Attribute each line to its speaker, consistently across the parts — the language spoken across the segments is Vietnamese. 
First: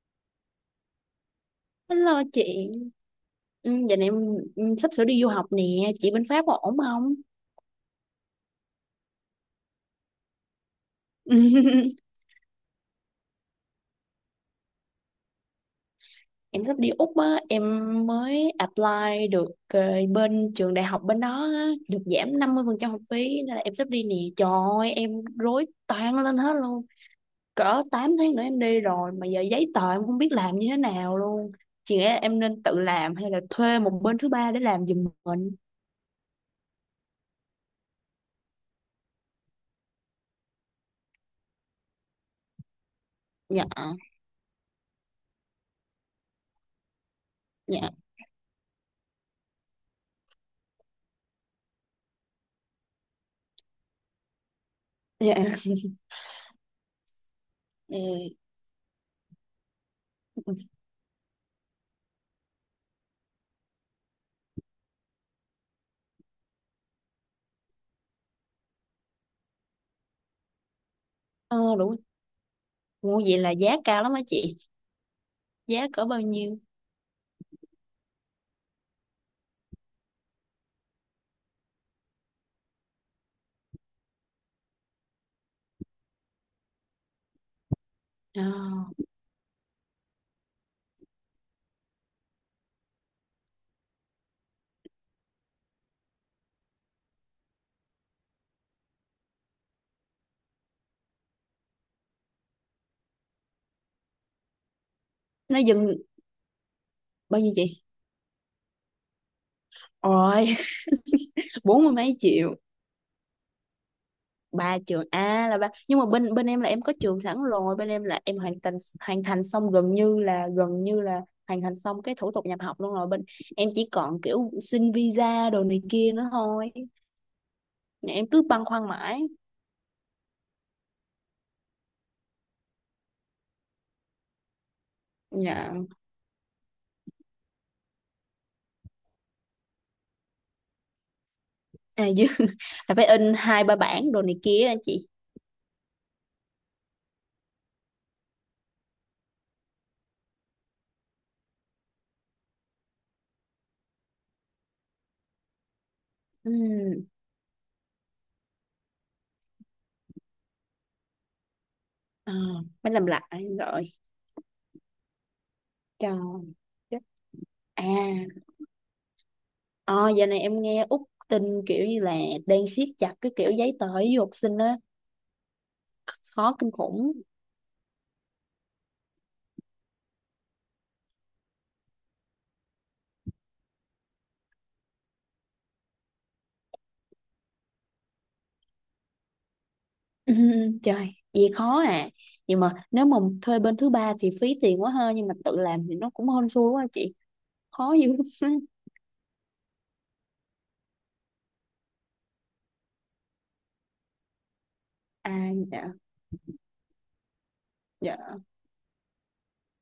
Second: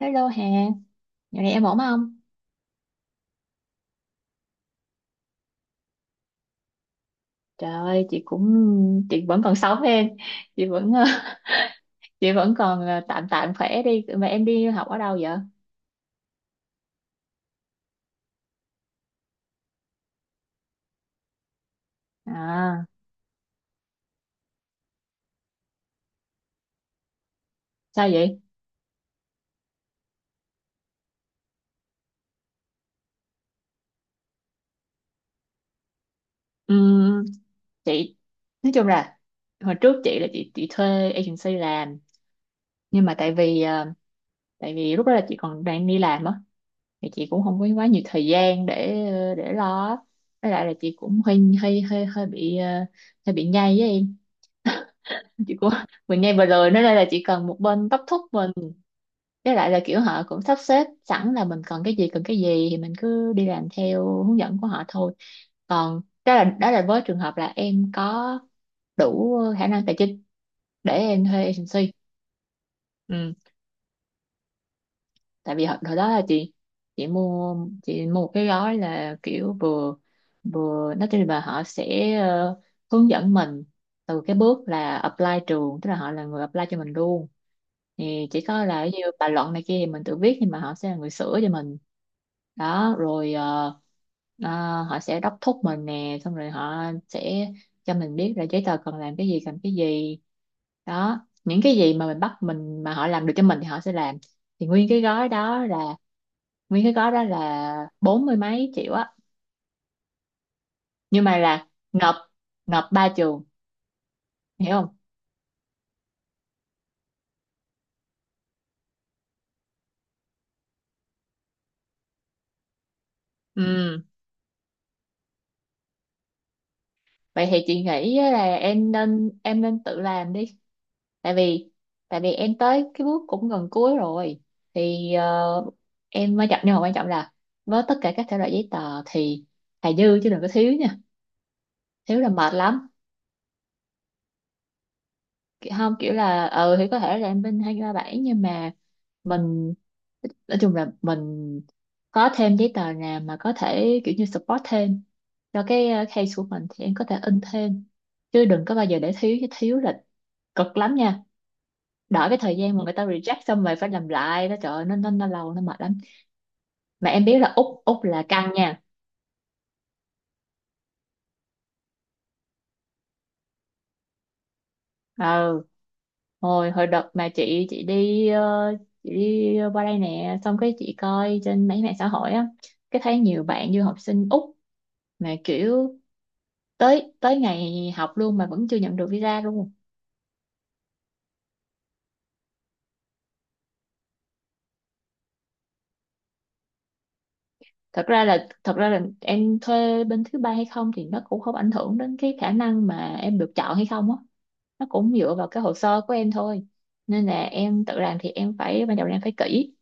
Speaker 1: Hello Hà, dạo này em ổn không?
Speaker 2: Hello chị, ừ, giờ này em sắp sửa đi du học nè, chị bên Pháp có ổn không?
Speaker 1: Trời ơi, chị cũng chị vẫn còn sống em, chị vẫn chị vẫn còn tạm tạm khỏe đi. Mà em đi học ở đâu vậy?
Speaker 2: Em sắp đi Úc á, em mới apply được, bên trường đại học bên đó á, được giảm năm mươi phần
Speaker 1: À,
Speaker 2: trăm học phí nên là em sắp đi nè. Trời ơi, em rối toang lên hết luôn. Cỡ
Speaker 1: sao
Speaker 2: 8 tháng
Speaker 1: vậy?
Speaker 2: nữa em đi rồi mà giờ giấy tờ em không biết làm như thế nào luôn. Chị nghĩ là em nên tự làm hay là thuê một bên thứ ba để làm giùm mình?
Speaker 1: Ừm, chị nói chung là hồi trước chị là chị thuê agency làm, nhưng mà tại vì
Speaker 2: Dạ,
Speaker 1: ờ, tại vì lúc đó là chị còn đang đi làm á, thì chị cũng không có quá
Speaker 2: dạ,
Speaker 1: nhiều thời gian để lo á. Với lại là chị cũng hơi hơi hơi hơi bị ờ, hơi bị nhây với em.
Speaker 2: dạ.
Speaker 1: Chị cũng mình nghe vừa rồi nói đây là chỉ cần một bên
Speaker 2: Ừ.
Speaker 1: đốc thúc mình, với lại là kiểu họ cũng sắp xếp sẵn là mình cần cái gì thì mình cứ đi làm theo hướng dẫn của họ thôi. Còn đó là với trường hợp là em có đủ khả năng tài chính để em thuê
Speaker 2: Ờ,
Speaker 1: agency.
Speaker 2: đúng. Ủa,
Speaker 1: Ừ.
Speaker 2: vậy là giá cao lắm á chị?
Speaker 1: Tại vì hồi,
Speaker 2: Giá
Speaker 1: hồi
Speaker 2: cỡ
Speaker 1: đó
Speaker 2: bao
Speaker 1: là
Speaker 2: nhiêu?
Speaker 1: chị mua chị mua một cái gói là kiểu vừa vừa nói chung là họ sẽ hướng dẫn mình từ cái bước là apply trường, tức là họ là người apply cho mình luôn, thì chỉ
Speaker 2: Ờ,
Speaker 1: có là như bài luận này kia thì mình tự viết nhưng mà họ sẽ là người sửa cho mình. Đó rồi họ sẽ đốc thúc mình nè, xong rồi họ sẽ cho mình biết là giấy tờ cần làm cái gì cần cái gì, đó những cái gì mà mình bắt mình mà họ làm được cho mình thì họ sẽ làm. Thì
Speaker 2: nó dừng.
Speaker 1: nguyên cái gói đó
Speaker 2: Bao nhiêu chị?
Speaker 1: là bốn mươi mấy triệu á,
Speaker 2: Ôi
Speaker 1: nhưng mà là
Speaker 2: bốn mươi
Speaker 1: nộp
Speaker 2: mấy triệu.
Speaker 1: nộp ba trường, hiểu
Speaker 2: Ba
Speaker 1: không.
Speaker 2: trường à? Là ba, nhưng mà bên bên em là em có trường sẵn rồi, bên em là em hoàn thành xong gần như là, hoàn thành xong cái thủ tục nhập học luôn rồi, bên em chỉ
Speaker 1: Ừ,
Speaker 2: còn kiểu xin visa đồ này kia nữa thôi.
Speaker 1: vậy thì chị
Speaker 2: Nè,
Speaker 1: nghĩ
Speaker 2: em
Speaker 1: á
Speaker 2: cứ
Speaker 1: là
Speaker 2: băn khoăn
Speaker 1: em
Speaker 2: mãi.
Speaker 1: nên em nên tự làm đi. Tại vì tại vì em tới cái bước cũng gần cuối rồi, thì
Speaker 2: Dạ.
Speaker 1: em mới chậm, nhưng mà quan trọng là với tất cả các thể loại giấy tờ thì thà dư chứ đừng có thiếu nha,
Speaker 2: À
Speaker 1: thiếu
Speaker 2: chứ
Speaker 1: là mệt lắm.
Speaker 2: là phải in hai ba bản đồ này kia á chị?
Speaker 1: Không kiểu là ừ thì có thể là em bên hai ba bảy nhưng mà mình nói chung là mình có thêm giấy tờ nào mà có thể kiểu như support thêm cho cái case của
Speaker 2: Ừ.
Speaker 1: mình thì em có thể in thêm, chứ đừng có bao giờ để thiếu, chứ thiếu là cực lắm nha. Đợi
Speaker 2: À,
Speaker 1: cái thời gian mà người
Speaker 2: phải
Speaker 1: ta
Speaker 2: làm lại
Speaker 1: reject xong rồi
Speaker 2: rồi,
Speaker 1: phải làm lại đó, trời ơi, nó lâu nó mệt lắm.
Speaker 2: trời. Chết.
Speaker 1: Mà em biết là úc
Speaker 2: À.
Speaker 1: úc là căng nha.
Speaker 2: Ờ, giờ này em nghe Úc tin kiểu như là đang siết chặt cái kiểu giấy tờ với du học sinh á,
Speaker 1: Ừ,
Speaker 2: khó kinh
Speaker 1: hồi hồi đợt
Speaker 2: khủng.
Speaker 1: mà chị đi qua đây nè, xong cái chị coi trên mấy mạng xã hội á, cái thấy nhiều bạn du học sinh úc mà kiểu tới tới ngày học luôn mà vẫn chưa nhận được visa luôn.
Speaker 2: Trời, gì khó à. Nhưng mà nếu mà thuê bên thứ ba thì phí tiền quá ha, nhưng mà tự làm thì nó cũng hên xui quá chị. Khó
Speaker 1: thật
Speaker 2: dữ.
Speaker 1: ra là thật ra là em thuê bên thứ ba hay không thì nó cũng không ảnh hưởng đến cái khả năng mà em được chọn hay không á, nó cũng
Speaker 2: À
Speaker 1: dựa vào cái hồ
Speaker 2: dạ,
Speaker 1: sơ của em thôi. Nên là em tự làm thì
Speaker 2: dạ.
Speaker 1: em phải ban đầu là em phải kỹ,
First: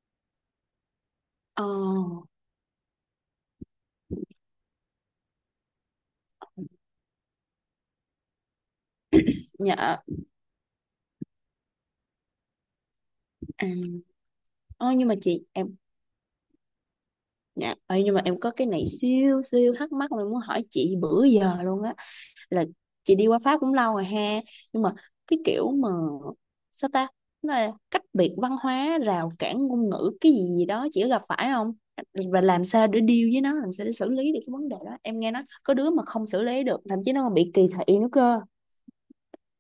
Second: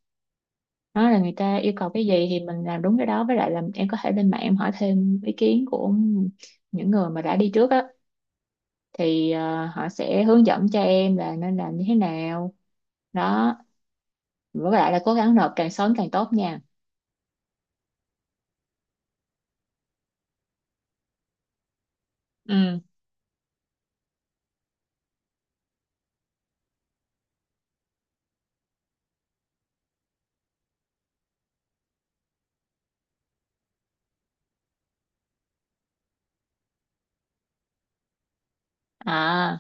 Speaker 1: đó là người ta
Speaker 2: Ờ,
Speaker 1: yêu cầu cái gì thì mình làm đúng cái đó, với lại là em có thể lên mạng em hỏi thêm ý kiến của những người mà đã đi trước á, thì
Speaker 2: dạ.
Speaker 1: họ
Speaker 2: À,
Speaker 1: sẽ hướng dẫn cho em là nên làm như thế nào, đó, với lại
Speaker 2: ờ,
Speaker 1: là
Speaker 2: nhưng
Speaker 1: cố
Speaker 2: mà
Speaker 1: gắng
Speaker 2: chị
Speaker 1: nộp càng
Speaker 2: em
Speaker 1: sớm càng tốt nha.
Speaker 2: Dạ, nhưng mà em có cái này siêu siêu thắc mắc mà em muốn hỏi chị bữa giờ luôn á. Là
Speaker 1: Ừ,
Speaker 2: chị đi qua Pháp cũng lâu rồi ha, nhưng mà cái kiểu mà sao ta, nó là cách biệt văn hóa, rào cản ngôn ngữ cái gì gì đó chị có gặp phải không? Và làm sao để deal với nó, làm sao để xử lý được cái vấn đề đó? Em nghe nói có đứa mà không xử lý được, thậm chí nó còn bị kỳ thị nữa cơ.
Speaker 1: à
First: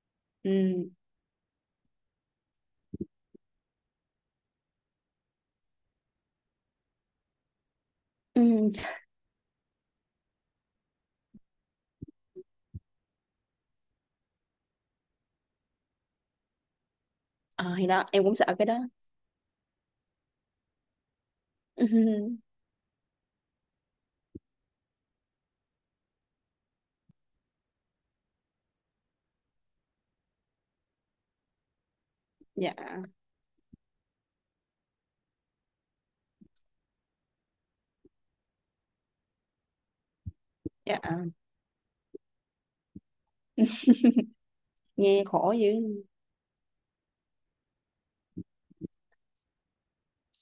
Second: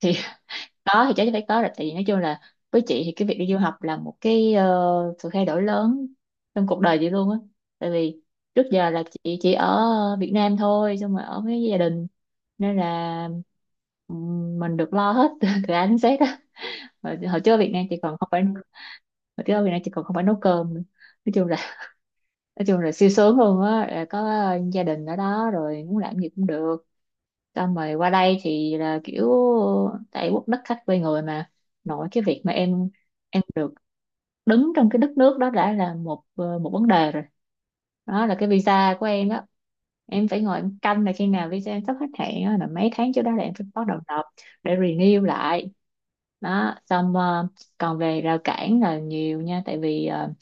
Speaker 1: thì
Speaker 2: Ừ.
Speaker 1: có thì chắc chắn phải có rồi, tại vì nói chung là với chị thì cái việc đi du học là một cái sự thay đổi lớn trong cuộc đời chị luôn á. Tại vì
Speaker 2: Ừ.
Speaker 1: trước giờ là chị chỉ ở Việt Nam thôi, xong rồi ở với gia đình, nên là mình được lo hết từ A đến Z á. Hồi, hồi trước ở Việt
Speaker 2: Ờ,
Speaker 1: Nam
Speaker 2: thì
Speaker 1: chị
Speaker 2: đó
Speaker 1: còn
Speaker 2: em
Speaker 1: không
Speaker 2: cũng
Speaker 1: phải
Speaker 2: sợ cái
Speaker 1: Hồi
Speaker 2: đó.
Speaker 1: trước ở Việt Nam chị còn không phải nấu cơm nữa. nói chung là nói chung là siêu sướng luôn á, là có gia đình ở đó rồi muốn làm gì cũng được, xong rồi qua đây thì là kiểu tại quốc đất khách quê người mà, nội cái việc mà
Speaker 2: Dạ.
Speaker 1: em được đứng trong cái đất nước đó đã là một vấn đề rồi. Đó là cái visa của em đó, em phải ngồi em
Speaker 2: Dạ,
Speaker 1: canh là khi nào visa em sắp hết hạn á, là mấy tháng trước đó là em phải bắt đầu nộp để renew
Speaker 2: nghe khổ
Speaker 1: lại.
Speaker 2: dữ.
Speaker 1: Đó xong còn về rào cản là nhiều nha, tại vì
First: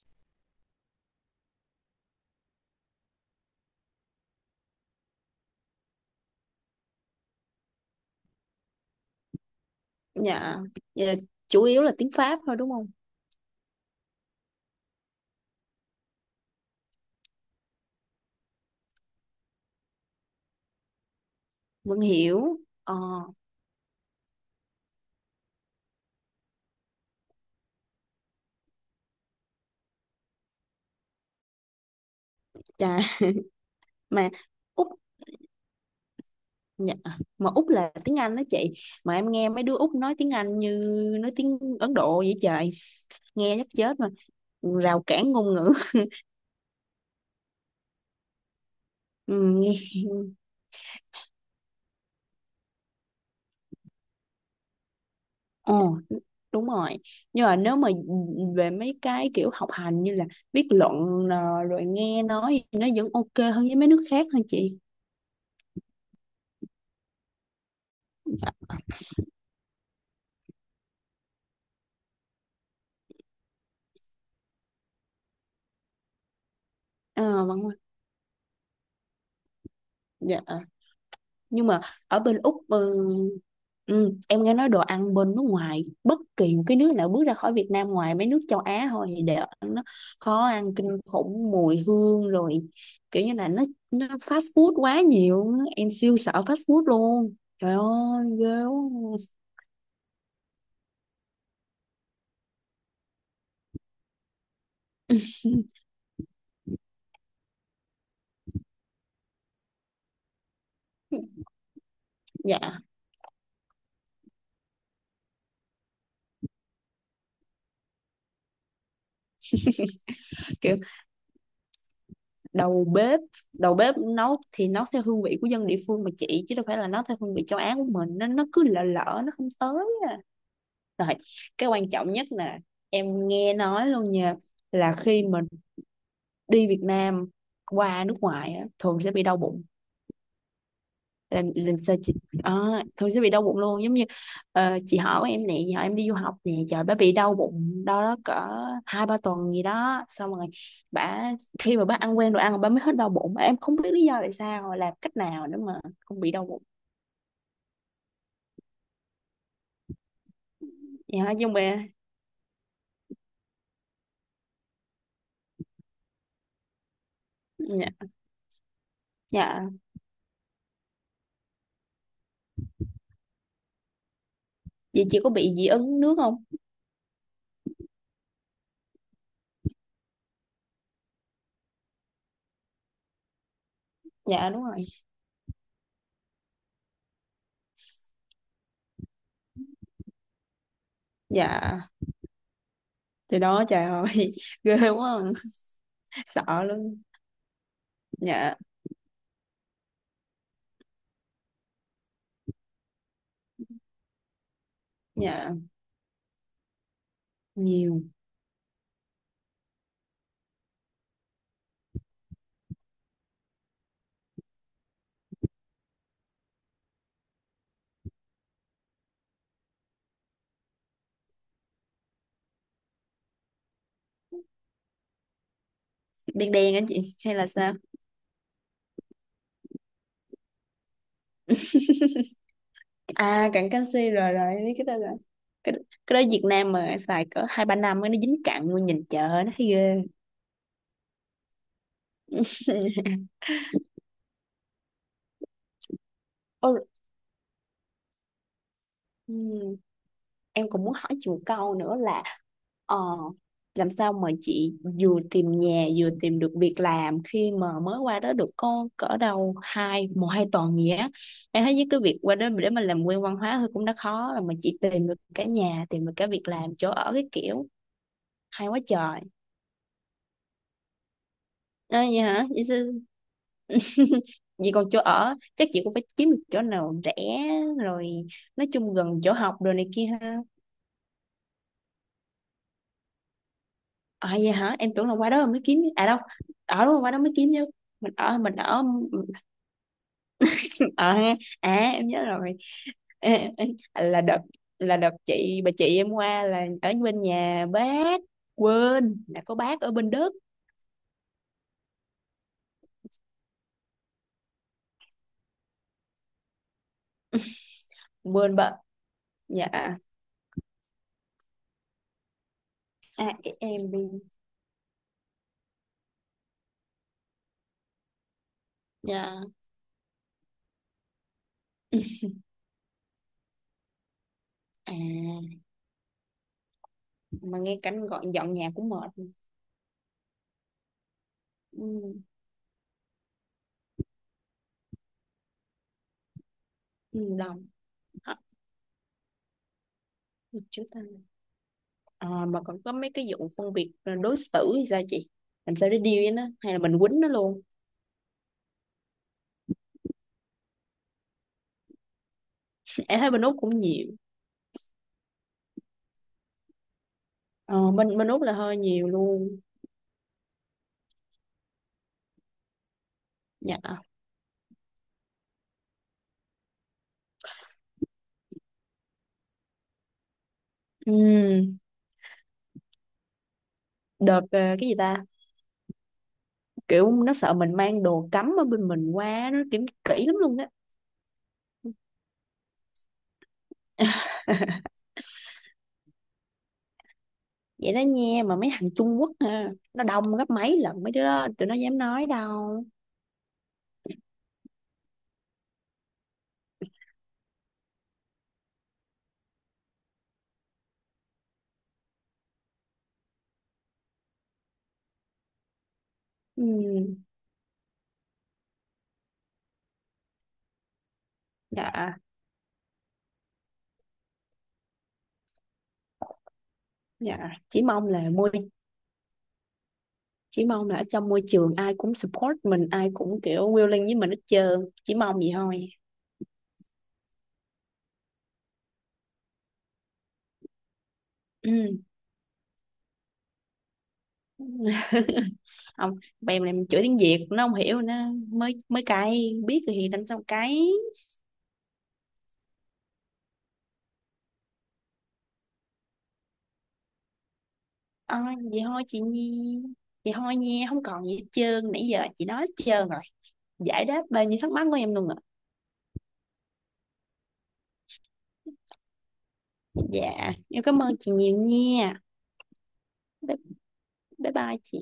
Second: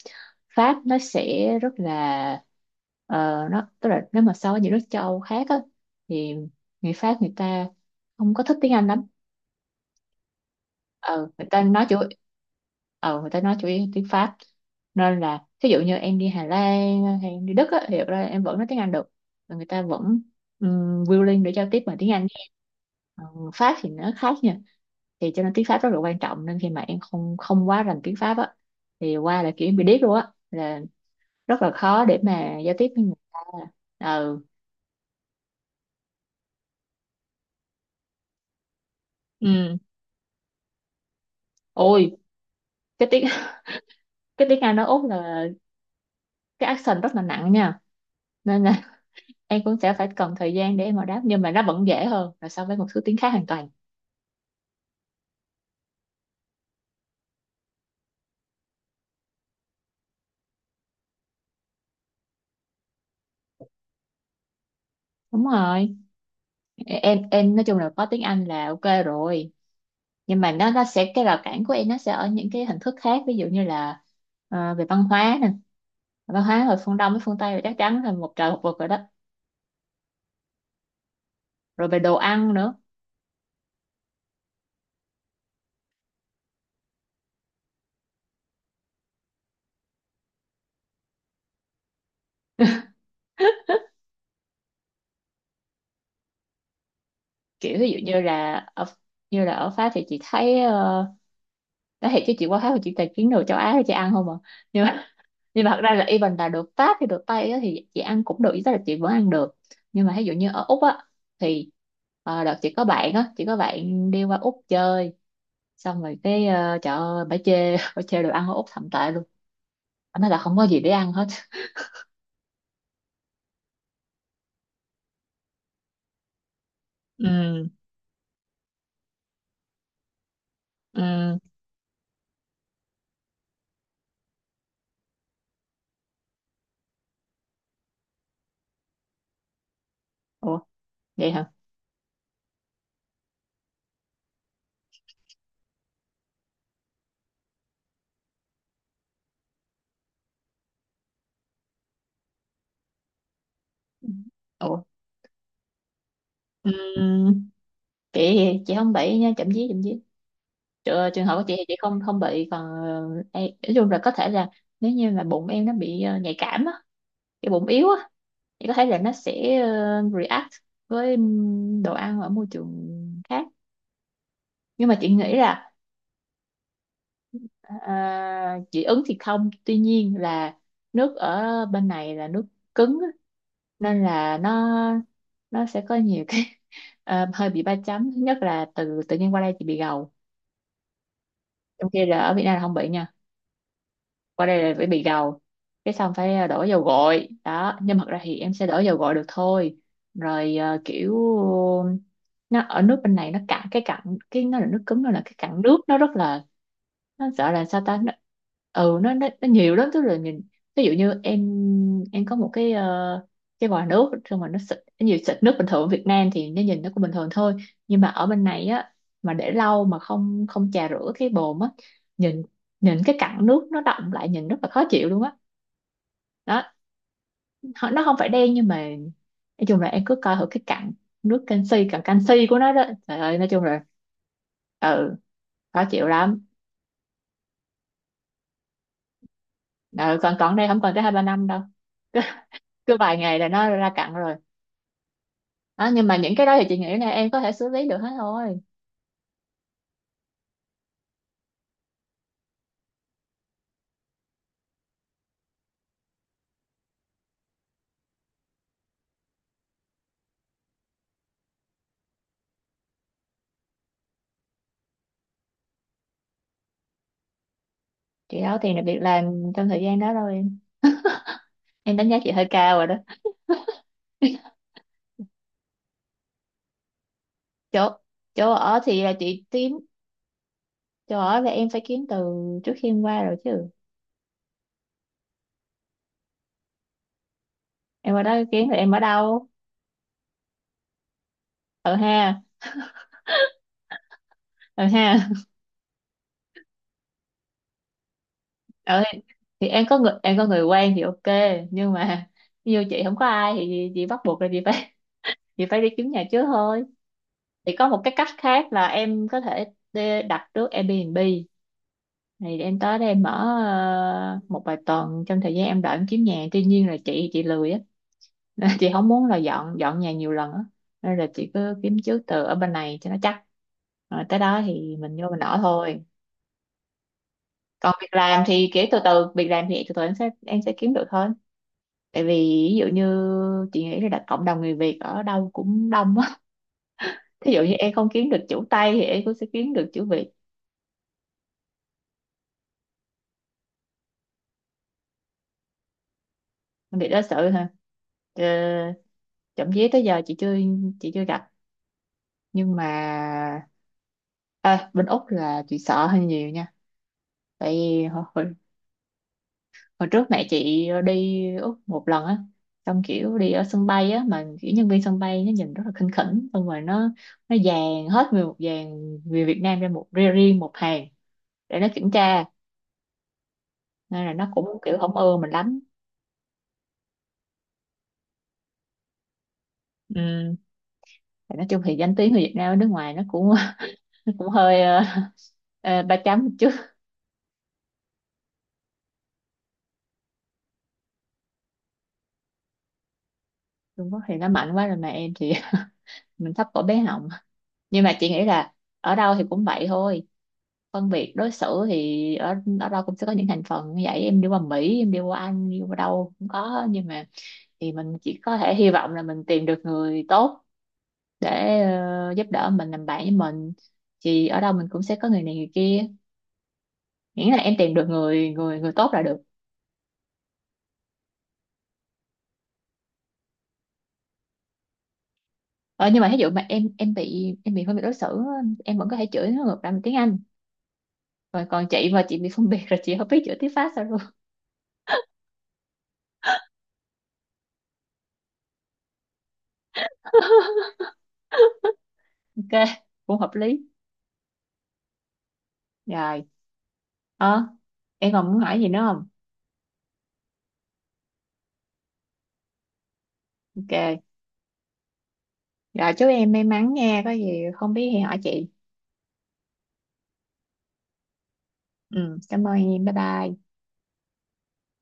Speaker 1: Pháp nó sẽ rất là ờ, nó tức là nếu mà so với những nước châu Âu khác á, thì người Pháp người ta không có thích tiếng Anh lắm.
Speaker 2: Dạ. Vậy là
Speaker 1: ờ người ta
Speaker 2: chủ yếu
Speaker 1: nói
Speaker 2: là
Speaker 1: chủ
Speaker 2: tiếng Pháp thôi đúng không?
Speaker 1: ờ Người ta nói chủ yếu tiếng Pháp, nên là thí dụ như em đi Hà Lan hay em đi Đức á, thì thật ra em vẫn nói tiếng Anh được, và người ta vẫn willing để giao tiếp bằng
Speaker 2: Vẫn
Speaker 1: tiếng Anh.
Speaker 2: hiểu. Ờ.
Speaker 1: Ờ, Pháp thì nó khác nha, thì cho nên tiếng Pháp rất là quan trọng, nên khi mà em không không quá rành tiếng Pháp á, thì qua là kiểu em bị điếc luôn á, là rất là khó để mà giao tiếp
Speaker 2: Chà.
Speaker 1: với người ta.
Speaker 2: Mà
Speaker 1: Ừ,
Speaker 2: Úc. Dạ. Mà Úc là tiếng Anh đó chị. Mà em nghe mấy đứa
Speaker 1: ừ.
Speaker 2: Úc nói tiếng Anh như nói tiếng Ấn
Speaker 1: Ôi
Speaker 2: Độ vậy trời.
Speaker 1: cái tiếng
Speaker 2: Nghe chắc chết mà.
Speaker 1: cái tiếng Anh ở
Speaker 2: Rào
Speaker 1: Úc
Speaker 2: cản
Speaker 1: là
Speaker 2: ngôn ngữ.
Speaker 1: cái accent rất là nặng nha, nên là
Speaker 2: Ừ,
Speaker 1: em cũng
Speaker 2: nghe.
Speaker 1: sẽ phải cần thời gian để em mà đáp, nhưng mà nó vẫn dễ hơn là so với một số tiếng khác hoàn toàn.
Speaker 2: Ồ, đúng rồi. Nhưng mà nếu mà về mấy cái kiểu học hành như là viết luận, rồi nghe nói thì nó vẫn ok hơn với mấy nước khác hả chị?
Speaker 1: Đúng rồi, em nói chung là có tiếng Anh là ok rồi, nhưng mà nó sẽ cái rào cản của em nó sẽ ở những cái hình thức khác, ví dụ như là về văn hóa nè, văn hóa ở phương Đông với phương
Speaker 2: Ờ,
Speaker 1: Tây là
Speaker 2: vâng.
Speaker 1: chắc chắn là một trời một vực rồi đó,
Speaker 2: Dạ, nhưng mà
Speaker 1: rồi về đồ
Speaker 2: ở bên
Speaker 1: ăn
Speaker 2: Úc.
Speaker 1: nữa.
Speaker 2: Ừ. Ừ, em nghe nói đồ ăn bên nước ngoài bất kỳ một cái nước nào bước ra khỏi Việt Nam ngoài mấy nước châu Á thôi thì đều ăn nó khó ăn kinh khủng, mùi hương rồi kiểu như là nó, fast food quá nhiều á. Em siêu sợ fast food luôn, trời
Speaker 1: Kiểu ví dụ như
Speaker 2: ơi
Speaker 1: là
Speaker 2: ghê quá.
Speaker 1: ở Pháp thì chị thấy nói thiệt chứ chị qua Pháp thì chị tài kiếm đồ châu Á thì chị ăn không à, nhưng mà nhưng mà thật ra là even là đồ Pháp hay đồ Tây á, thì chị ăn cũng được ý, tức là chị vẫn ăn được. Nhưng mà ví dụ như ở Úc á thì đợt
Speaker 2: Dạ,
Speaker 1: chị có bạn á chị có bạn đi qua Úc chơi, xong rồi cái trời ơi bả chê bả chê đồ ăn ở Úc thậm tệ luôn, bả nói là không có
Speaker 2: kiểu
Speaker 1: gì để ăn hết.
Speaker 2: đầu bếp, nấu thì nấu theo hương vị của dân địa phương mà chị chứ đâu phải là nấu theo hương vị châu
Speaker 1: Ừ,
Speaker 2: Á của mình nên nó cứ lợ lỡ, nó không tới à.
Speaker 1: ừ.
Speaker 2: Rồi cái quan trọng nhất nè, em nghe nói luôn nha, là khi mà đi Việt Nam qua nước ngoài á, thường sẽ bị đau bụng.
Speaker 1: Ủa, vậy hả?
Speaker 2: Làm sao chị? À, thường sẽ bị đau bụng luôn. Giống như chị họ của em nè, giờ em đi du học nè, trời, bà bị đau bụng, đau đó cỡ 2-3 tuần gì đó, xong rồi bà, khi mà bà ăn quen đồ ăn bà mới hết đau bụng. Em không biết lý do tại sao,
Speaker 1: Ủa.
Speaker 2: làm cách nào nữa mà không bị đau bụng.
Speaker 1: Ừ, chị chị không bậy nha, chậm chí trường
Speaker 2: Dạ,
Speaker 1: hợp của
Speaker 2: nhưng
Speaker 1: chị thì chị
Speaker 2: mà.
Speaker 1: không không bị, còn em, nói chung là có thể là nếu như mà bụng em nó bị nhạy cảm á, cái bụng
Speaker 2: Dạ.
Speaker 1: yếu á, thì có thể là nó sẽ
Speaker 2: Dạ,
Speaker 1: react với đồ ăn ở môi trường khác. Nhưng mà
Speaker 2: vậy
Speaker 1: chị
Speaker 2: chị có
Speaker 1: nghĩ
Speaker 2: bị dị
Speaker 1: là
Speaker 2: ứng nước không?
Speaker 1: à, dị ứng thì không, tuy nhiên là nước ở bên này là nước cứng á, nên là
Speaker 2: Dạ đúng
Speaker 1: nó
Speaker 2: rồi.
Speaker 1: nó sẽ có nhiều cái hơi bị ba chấm. Thứ nhất là từ tự nhiên qua đây chị bị gầu, trong
Speaker 2: Dạ.
Speaker 1: khi là ở Việt Nam là không bị nha,
Speaker 2: Thì đó, trời ơi
Speaker 1: qua đây là phải
Speaker 2: ghê
Speaker 1: bị
Speaker 2: quá.
Speaker 1: gầu, cái xong phải
Speaker 2: Sợ
Speaker 1: đổ dầu
Speaker 2: luôn.
Speaker 1: gội đó, nhưng mà thật ra thì em
Speaker 2: Dạ.
Speaker 1: sẽ đổ dầu gội được thôi. Rồi kiểu nó ở nước bên này nó cạn cái cặn, cái nó là nước cứng nó là cái
Speaker 2: Dạ.
Speaker 1: cặn nước nó rất là, nó sợ là sao ta,
Speaker 2: Nhiều.
Speaker 1: nó, ừ nó, nó nhiều lắm, tức là nhìn, ví dụ như em có một cái vòi nước, xong mà nó xịt nhiều, xịt nước bình thường ở Việt Nam thì nó nhìn nó cũng bình thường thôi, nhưng mà ở bên này á, mà để lâu mà không không chà rửa cái bồn á, nhìn nhìn cái cặn nước nó đọng lại nhìn rất là khó chịu luôn á.
Speaker 2: Đen
Speaker 1: Đó.
Speaker 2: đen á chị hay là sao?
Speaker 1: Nó không phải đen nhưng mà nói chung là em cứ coi thử cái cặn nước canxi, cặn canxi của nó đó, trời ơi nói
Speaker 2: À
Speaker 1: chung
Speaker 2: cặn
Speaker 1: là
Speaker 2: canxi, rồi rồi em biết cái đó
Speaker 1: ừ
Speaker 2: rồi. cái,
Speaker 1: khó chịu
Speaker 2: cái đó Việt
Speaker 1: lắm.
Speaker 2: Nam mà xài cỡ 2-3 năm á, nó dính cặn luôn, nhìn chợ nó thấy ghê.
Speaker 1: Ừ, còn còn đây không còn tới 2-3 năm đâu, cứ vài ngày là nó ra cặn rồi. Đó, nhưng mà những cái đó thì chị
Speaker 2: Ôi,
Speaker 1: nghĩ là em có thể xử lý được hết thôi.
Speaker 2: ừ. Em cũng muốn hỏi chị một câu nữa là ờ, làm sao mà chị vừa tìm nhà vừa tìm được việc làm khi mà mới qua đó được có cỡ đâu hai một hai tuần gì á? Em thấy với cái việc qua đó để mà làm quen văn hóa thôi cũng đã khó rồi mà chị tìm được cả nhà, tìm được cả việc làm chỗ ở cái kiểu.
Speaker 1: Chị đâu có
Speaker 2: Hay
Speaker 1: tìm
Speaker 2: quá
Speaker 1: được việc
Speaker 2: trời.
Speaker 1: làm trong thời gian đó đâu em
Speaker 2: À,
Speaker 1: đánh giá
Speaker 2: vậy
Speaker 1: chị
Speaker 2: hả?
Speaker 1: hơi cao rồi đó.
Speaker 2: Vậy còn chỗ ở chắc chị cũng phải kiếm được chỗ nào rẻ
Speaker 1: chỗ
Speaker 2: rồi,
Speaker 1: chỗ
Speaker 2: nói
Speaker 1: ở
Speaker 2: chung
Speaker 1: thì là
Speaker 2: gần chỗ
Speaker 1: chị
Speaker 2: học
Speaker 1: kiếm,
Speaker 2: rồi này kia ha.
Speaker 1: chỗ ở là em phải kiếm từ trước khi em qua rồi chứ,
Speaker 2: À vậy hả? Em tưởng là qua đó mới kiếm à đâu. Ở đúng qua đó mới kiếm chứ.
Speaker 1: em
Speaker 2: Mình
Speaker 1: qua đó
Speaker 2: ở mình
Speaker 1: kiếm thì
Speaker 2: ở
Speaker 1: em ở đâu.
Speaker 2: Ờ ha. À
Speaker 1: Ở
Speaker 2: em nhớ
Speaker 1: ha,
Speaker 2: rồi. Ê, ê, là đợt
Speaker 1: ở
Speaker 2: là đợt
Speaker 1: ha.
Speaker 2: chị, bà chị em qua là ở bên nhà bác.
Speaker 1: Ở
Speaker 2: Quên là có
Speaker 1: thì
Speaker 2: bác
Speaker 1: em
Speaker 2: ở
Speaker 1: có
Speaker 2: bên
Speaker 1: người
Speaker 2: Đức.
Speaker 1: em có người quen thì ok, nhưng mà như chị không có ai thì chị bắt buộc là chị phải chị phải đi kiếm nhà trước thôi. Thì có một cái cách
Speaker 2: Quên
Speaker 1: khác
Speaker 2: bà.
Speaker 1: là em có thể
Speaker 2: Dạ. À
Speaker 1: đi đặt trước Airbnb, thì em tới đây em mở
Speaker 2: em đi.
Speaker 1: một vài tuần trong thời gian em đợi em kiếm nhà, tuy nhiên là chị lười á, nên chị không muốn là
Speaker 2: Dạ.
Speaker 1: dọn dọn nhà nhiều lần á, nên là chị cứ kiếm trước từ ở bên này cho nó chắc, rồi tới đó
Speaker 2: À,
Speaker 1: thì mình vô mình ở thôi.
Speaker 2: mà nghe
Speaker 1: Còn
Speaker 2: cảnh gọn dọn nhà cũng mệt. Ừ.
Speaker 1: việc làm thì từ từ em sẽ kiếm được thôi, tại vì ví dụ như chị nghĩ là đặt cộng đồng người Việt ở đâu cũng đông á,
Speaker 2: Ừ,
Speaker 1: ví dụ
Speaker 2: đồng.
Speaker 1: như em không kiếm
Speaker 2: Hả?
Speaker 1: được chữ Tây thì em cũng sẽ kiếm được chữ Việt.
Speaker 2: Chú ta. À, mà còn có mấy cái vụ phân biệt đối xử thì sao chị? Làm sao để deal với nó, hay là mình
Speaker 1: Việt
Speaker 2: quýnh
Speaker 1: đó
Speaker 2: nó
Speaker 1: sự
Speaker 2: luôn?
Speaker 1: hả. Ờ, Trộm vía tới giờ chị chưa gặp, nhưng
Speaker 2: Em thấy bên
Speaker 1: mà
Speaker 2: Úc cũng nhiều.
Speaker 1: à, bên Úc là chị sợ hơi nhiều nha, tại
Speaker 2: Ờ,
Speaker 1: vì
Speaker 2: bên
Speaker 1: hồi,
Speaker 2: bên Úc
Speaker 1: hồi
Speaker 2: là hơi nhiều luôn.
Speaker 1: hồi trước mẹ chị đi Úc một lần á, xong kiểu đi ở
Speaker 2: Dạ.
Speaker 1: sân bay á mà kiểu nhân viên sân bay nó nhìn rất là khinh khỉnh, xong rồi nó dàn hết người một dàn, người Việt Nam ra một, riêng riêng một hàng
Speaker 2: Ừ,
Speaker 1: để nó kiểm tra, nên là
Speaker 2: đợt
Speaker 1: nó cũng
Speaker 2: cái gì
Speaker 1: kiểu không
Speaker 2: ta,
Speaker 1: ưa mình lắm.
Speaker 2: kiểu nó sợ mình mang đồ cấm ở bên mình qua nó kiểm kỹ lắm
Speaker 1: Ừ.
Speaker 2: luôn á.
Speaker 1: Thì nói chung thì danh tiếng người Việt Nam ở nước ngoài nó cũng nó cũng hơi ba chấm một chút.
Speaker 2: Vậy đó nha, mà mấy thằng Trung Quốc hả, nó đông gấp mấy lần mấy đứa đó tụi nó dám nói đâu.
Speaker 1: Trung Quốc thì nó mạnh quá rồi mà em thì mình thấp cổ bé họng. Nhưng mà chị nghĩ là ở đâu thì cũng vậy thôi, phân biệt đối xử thì ở ở đâu cũng sẽ có những thành phần như vậy, em đi qua Mỹ em đi qua Anh đi qua đâu cũng có, nhưng
Speaker 2: Ừ.
Speaker 1: mà thì mình chỉ có thể hy vọng là mình tìm được người tốt để
Speaker 2: Dạ.
Speaker 1: giúp đỡ mình, làm bạn với mình, thì ở đâu mình cũng sẽ có người này người kia, miễn
Speaker 2: Dạ.
Speaker 1: là em
Speaker 2: chỉ
Speaker 1: tìm được
Speaker 2: mong là
Speaker 1: người
Speaker 2: môi
Speaker 1: người người tốt là được.
Speaker 2: chỉ mong là ở trong môi trường ai cũng support mình, ai cũng kiểu willing với mình hết trơn, chỉ mong vậy thôi.
Speaker 1: Ờ, nhưng mà ví dụ mà em bị phân biệt đối xử á, em vẫn có thể chửi nó ngược lại bằng tiếng Anh, rồi còn chị mà chị bị phân biệt rồi chị không biết chửi tiếng Pháp sao luôn.
Speaker 2: Ừ. Không, bèm này mình chửi tiếng Việt nó không hiểu, nó mới mới cay, biết rồi thì đánh sao cái.
Speaker 1: Ok, cũng hợp lý rồi. Ờ, em
Speaker 2: Ờ,
Speaker 1: còn muốn hỏi
Speaker 2: vậy
Speaker 1: gì nữa
Speaker 2: thôi chị
Speaker 1: không?
Speaker 2: Nhi. Vậy thôi nha, không còn gì hết trơn, nãy giờ chị nói hết trơn rồi, giải đáp
Speaker 1: Ok,
Speaker 2: bao nhiêu thắc mắc của em luôn rồi.
Speaker 1: rồi chúc em may mắn nha, có gì không biết thì hỏi chị.
Speaker 2: Dạ em cảm ơn chị nhiều nha.
Speaker 1: Ừ, cảm ơn em, bye
Speaker 2: Bye,
Speaker 1: bye.
Speaker 2: bye bye chị.